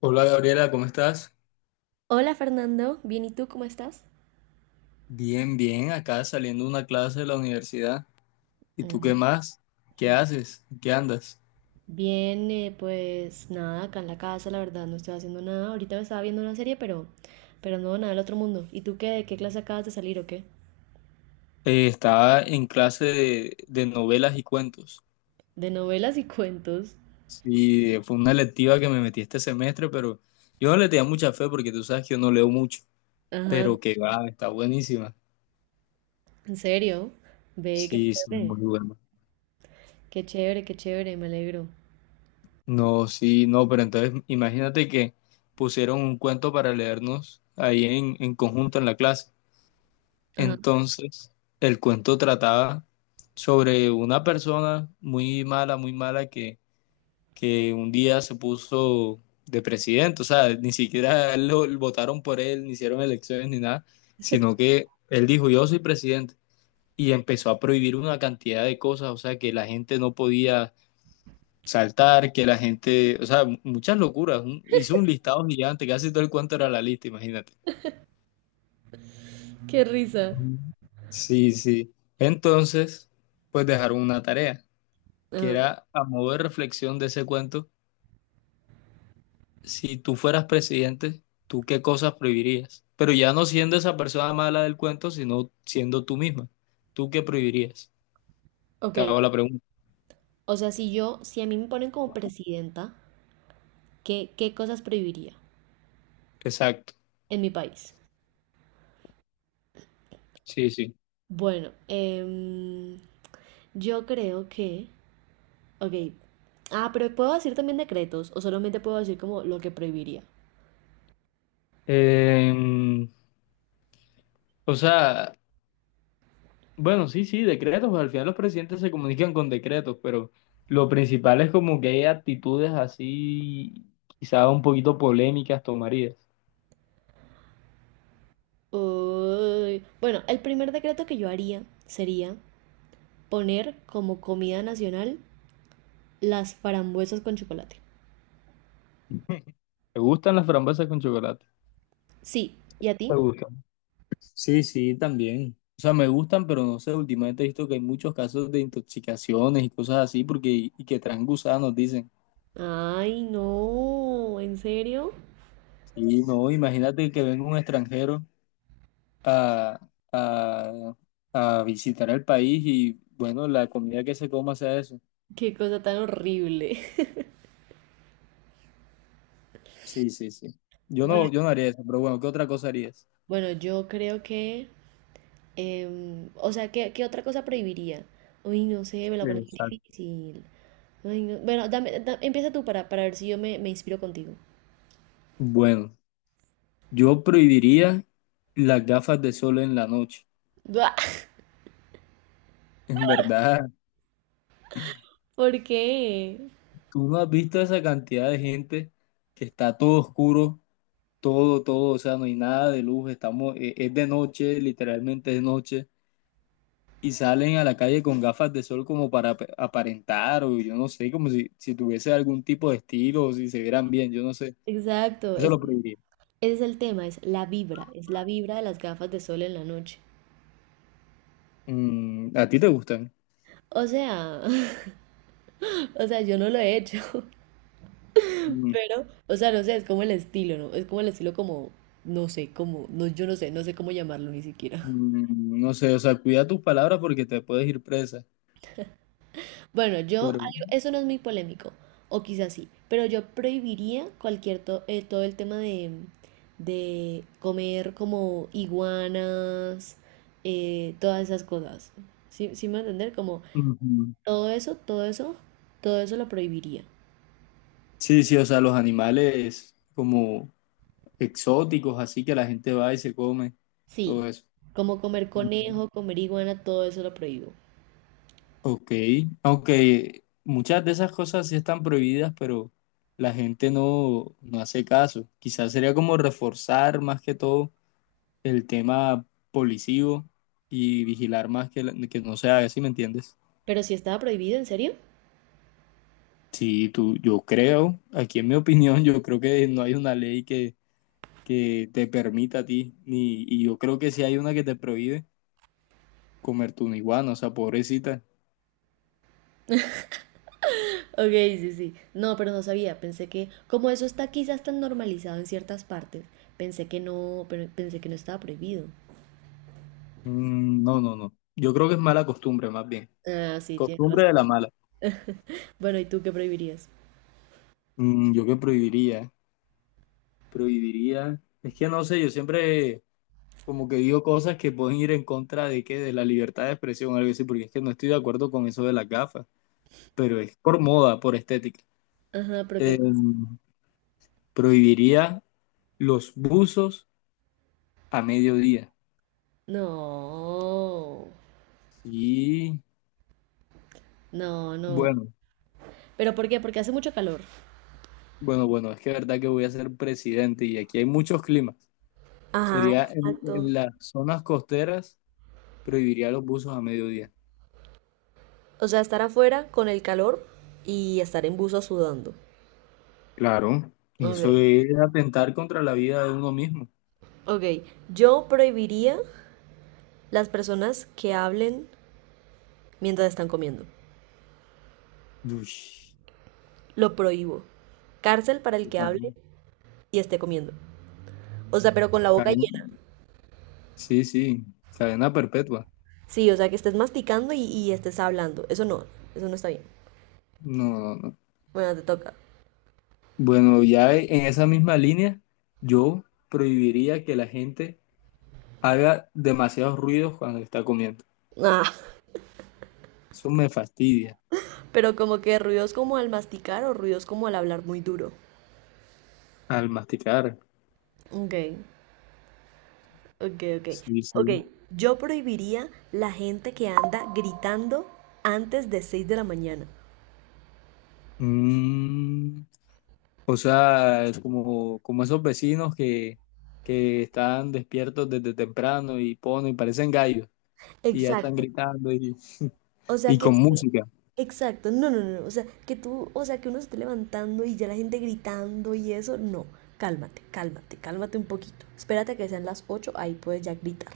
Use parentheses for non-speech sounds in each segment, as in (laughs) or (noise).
Hola Gabriela, ¿cómo estás? Hola Fernando, bien, ¿y tú cómo estás? Bien, bien, acá saliendo de una clase de la universidad. ¿Y tú qué Mm. más? ¿Qué haces? ¿Qué andas? Bien, pues nada, acá en la casa, la verdad, no estoy haciendo nada. Ahorita me estaba viendo una serie, pero, no, nada del otro mundo. ¿Y tú qué? ¿De qué clase acabas de salir o qué? Estaba en clase de novelas y cuentos. De novelas y (laughs) cuentos. Sí, fue una electiva que me metí este semestre, pero yo no le tenía mucha fe porque tú sabes que yo no leo mucho. Ajá, Pero que va, está buenísima. ¿en serio? Ve, qué Sí, sí, chévere. muy bueno. Qué chévere, qué chévere, me alegro. No, sí, no, pero entonces imagínate que pusieron un cuento para leernos ahí en conjunto en la clase. Ajá, Entonces, el cuento trataba sobre una persona muy mala que un día se puso de presidente, o sea, ni siquiera lo, votaron por él, ni hicieron elecciones ni nada, sino que él dijo, yo soy presidente, y empezó a prohibir una cantidad de cosas, o sea, que la gente no podía saltar, que la gente, o sea, muchas locuras, hizo un listado gigante, casi todo el cuento era la lista, imagínate. qué risa. Mm. Sí, sí. Entonces, pues dejaron una tarea, que Ajá, era a modo de reflexión de ese cuento, si tú fueras presidente, ¿tú qué cosas prohibirías? Pero ya no siendo esa persona mala del cuento, sino siendo tú misma. ¿Tú qué prohibirías? ok. Te hago la pregunta. O sea, si a mí me ponen como presidenta, ¿qué, qué cosas prohibiría Exacto. en mi país? Sí, sí. Bueno, eh. Yo creo que, ok. Ah, pero puedo decir también decretos o solamente puedo decir como lo que prohibiría. Eh, o sea, bueno, sí, sí, decretos, pues al final los presidentes se comunican con decretos, pero lo principal es como que hay actitudes así, quizá un poquito polémicas tomarías. Uy, bueno, el primer decreto que yo haría sería poner como comida nacional las frambuesas con chocolate. ¿Te gustan las frambuesas con chocolate? Sí, ¿y a ¿Te ti? gustan? Sí, sí, también. O sea, me gustan, pero no sé, últimamente he visto que hay muchos casos de intoxicaciones y cosas así, porque y que traen gusanos, dicen. Ay, no, ¿en serio? Y no, imagínate que venga un extranjero a, a, a visitar el país y, bueno, la comida que se coma sea eso. Qué cosa tan horrible. (laughs) Sí, sí, sí. Yo Bueno, no, yo no haría eso, pero bueno, ¿qué otra cosa harías? bueno, yo creo que o sea, ¿qué, qué otra cosa prohibiría? Uy, no sé, me la pones muy Exacto. difícil. Ay, no- bueno, empieza tú para ver si me inspiro contigo. Bueno, yo prohibiría las gafas de sol en la noche. Buah, En verdad, (laughs) ¿por qué? tú no has visto esa cantidad de gente que está todo oscuro, todo, todo, o sea, no hay nada de luz, estamos, es de noche, literalmente es noche, y salen a la calle con gafas de sol como para aparentar, o yo no sé, como si, si tuviese algún tipo de estilo, o si se vieran bien, yo no sé. Exacto, Eso es, lo prohibiría. ese es el tema, es la vibra de las gafas de sol en la noche. Mm, ¿a ti te gustan? O sea, (laughs) o sea, yo no lo he hecho, (laughs) pero, o sea, no sé, es como el estilo, ¿no? Es como el estilo como, no sé, como, no, yo no sé, no sé cómo llamarlo ni siquiera. Mm, no sé, o sea, cuida tus palabras porque te puedes ir presa. Bueno, yo, algo- Pero, eso no es muy polémico, o quizás sí, pero yo prohibiría cualquier, todo el tema de comer como iguanas, todas esas cosas. ¿Sí, sí me va a entender? Como ujú. todo eso, todo eso, todo eso lo prohibiría. Sí, sí, o sea, los animales como exóticos, así que la gente va y se come, Sí, todo eso. como comer Ujú. conejo, comer iguana, todo eso lo prohíbo. Ok, aunque muchas de esas cosas sí están prohibidas, pero la gente no, no hace caso. Quizás sería como reforzar más que todo el tema policivo y vigilar más que, que no se haga, ¿sí me entiendes? Pero si estaba prohibido, ¿en serio? Sí, tú, yo creo, aquí en mi opinión, yo creo que no hay una ley que te permita a ti, ni, y yo creo que sí hay una que te prohíbe comer tu iguana, o sea, pobrecita. Ok, sí, sí. No, pero no sabía. Pensé que, como eso está quizás tan normalizado en ciertas partes, pensé que no, pero pensé que no estaba prohibido. Mm, no, no, no. Yo creo que es mala costumbre, más bien. Ah, sí, tienes Costumbre razón. de la mala. Bueno, ¿y tú qué prohibirías? Mm, yo que prohibiría, prohibiría. Es que no sé, yo siempre como que digo cosas que pueden ir en contra de qué, de la libertad de expresión o algo así, porque es que no estoy de acuerdo con eso de las gafas, pero es por moda, por estética. Ajá, pero ¿qué más? Em, prohibiría los buzos a mediodía. No, Y no, no. bueno, ¿Pero por qué? Porque hace mucho calor. bueno, es que es verdad que voy a ser presidente y aquí hay muchos climas. Ajá, Sería exacto. en las zonas costeras, prohibiría los buzos a mediodía. O sea, estar afuera con el calor y estar en buzo sudando. Claro, y eso Ok. es atentar contra la vida de uno mismo. Ok, yo prohibiría las personas que hablen mientras están comiendo. Uy, Lo prohíbo. Cárcel para el qué que cadena. hable y esté comiendo. O sea, pero con la boca cadena- llena. Sí, sí, cadena perpetua. Sí, o sea, que estés masticando y estés hablando. Eso no está bien. No, no, no. Bueno, te toca. Bueno, ya en esa misma línea, yo prohibiría que la gente haga demasiados ruidos cuando está comiendo. Ah, Eso me fastidia (laughs) pero como que ruidos como al masticar o ruidos como al hablar muy duro. al masticar. Ok, ok, ok. Sí, sí. Ok, yo prohibiría la gente que anda gritando antes de 6 de la mañana. Mm, o sea, es como, como esos vecinos que están despiertos desde temprano y ponen, parecen gallos y ya están Exacto. gritando O sea y que, con música. exacto, no, no, no, no, o sea que tú, o sea que uno se esté levantando y ya la gente gritando y eso, no, cálmate, cálmate, cálmate un poquito. Espérate a que sean las 8, ahí puedes ya gritar.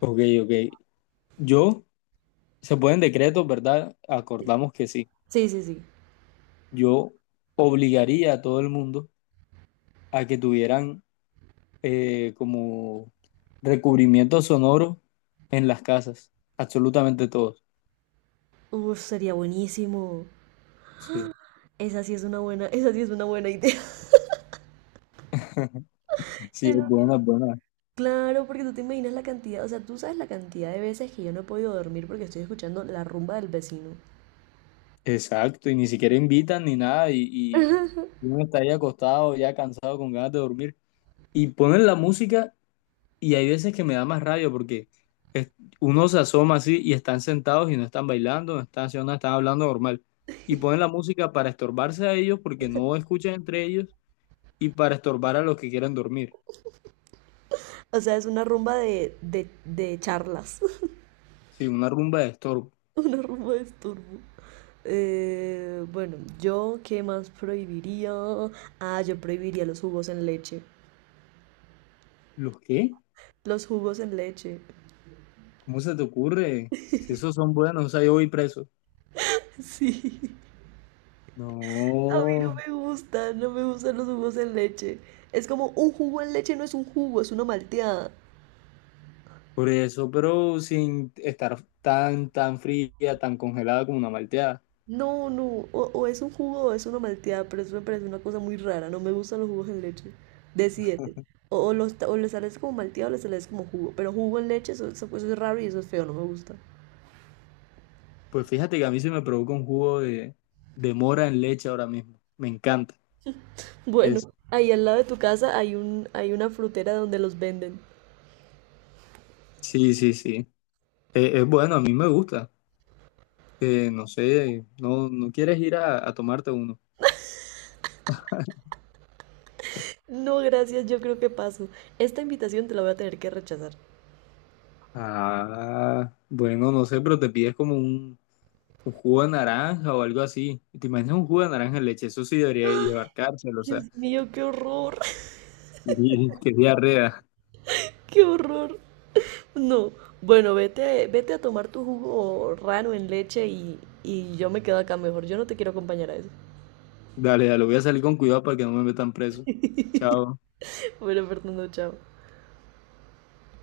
Ok, ok. Yo, se pueden decretos, ¿verdad? Acordamos que sí. Sí, sí, sí. Yo obligaría a todo el mundo a que tuvieran como recubrimiento sonoro en las casas, absolutamente todos. Uf, sería buenísimo. Sí, Esa sí es una buena, (laughs) esa sí es una buena idea. (laughs) sí, es Eso- sí. buena, es buena. Claro, porque tú te imaginas la cantidad, o sea, tú sabes la cantidad de veces que yo no he podido dormir porque estoy escuchando la rumba del vecino. Exacto, y ni siquiera invitan ni nada, y uno está ahí acostado, ya cansado, con ganas de dormir, y ponen la música, y hay veces que me da más rabia porque es- uno se asoma así y están sentados y no están bailando, no están haciendo nada, están hablando normal, y ponen la música para estorbarse a ellos porque no escuchan entre ellos y para estorbar a los que quieren dormir. O sea, es una rumba de, de charlas. (laughs) Sí, una rumba de estorbo. (laughs) Una rumba de estorbo. Bueno, yo qué más prohibiría. Ah, yo prohibiría los jugos en leche. ¿Los qué? Los jugos en leche. ¿Cómo se te ocurre? Si esos son buenos, o sea, yo voy preso. (laughs) Sí. A mí no No, me gustan, no me gustan los jugos en leche. Es como un jugo en leche no es un jugo, es una malteada. por eso, pero sin estar tan, tan fría, tan congelada como una malteada. No, no, o es un jugo o es una malteada, pero eso me parece una cosa muy rara. No me gustan los jugos en leche. Decídete. O le sales como malteado o le sales como jugo. Pero jugo en leche, eso, eso es raro y eso es feo, no me gusta. Pues fíjate que a mí se me provoca un jugo de mora en leche ahora mismo. Me encanta. Bueno, Es, ahí al lado de tu casa hay un, hay una frutera donde los venden. sí, sí, sí. Es, bueno, a mí me gusta. No sé, no, no quieres ir a tomarte uno. No, gracias, yo creo que paso. Esta invitación te la voy a tener que rechazar. Ah, bueno, no sé, pero te pides como un jugo de naranja o algo así. ¿Te imaginas un jugo de naranja en leche? Eso sí debería llevar cárcel, o sea, Dios mío, qué horror, (laughs) (laughs) y qué diarrea. qué horror. No, bueno, vete, vete a tomar tu jugo raro en leche y yo me quedo acá mejor. Yo no te quiero acompañar a eso. Dale, dale, voy a salir con cuidado para que no me metan preso. Chao. (laughs) Bueno, Fernando, chao.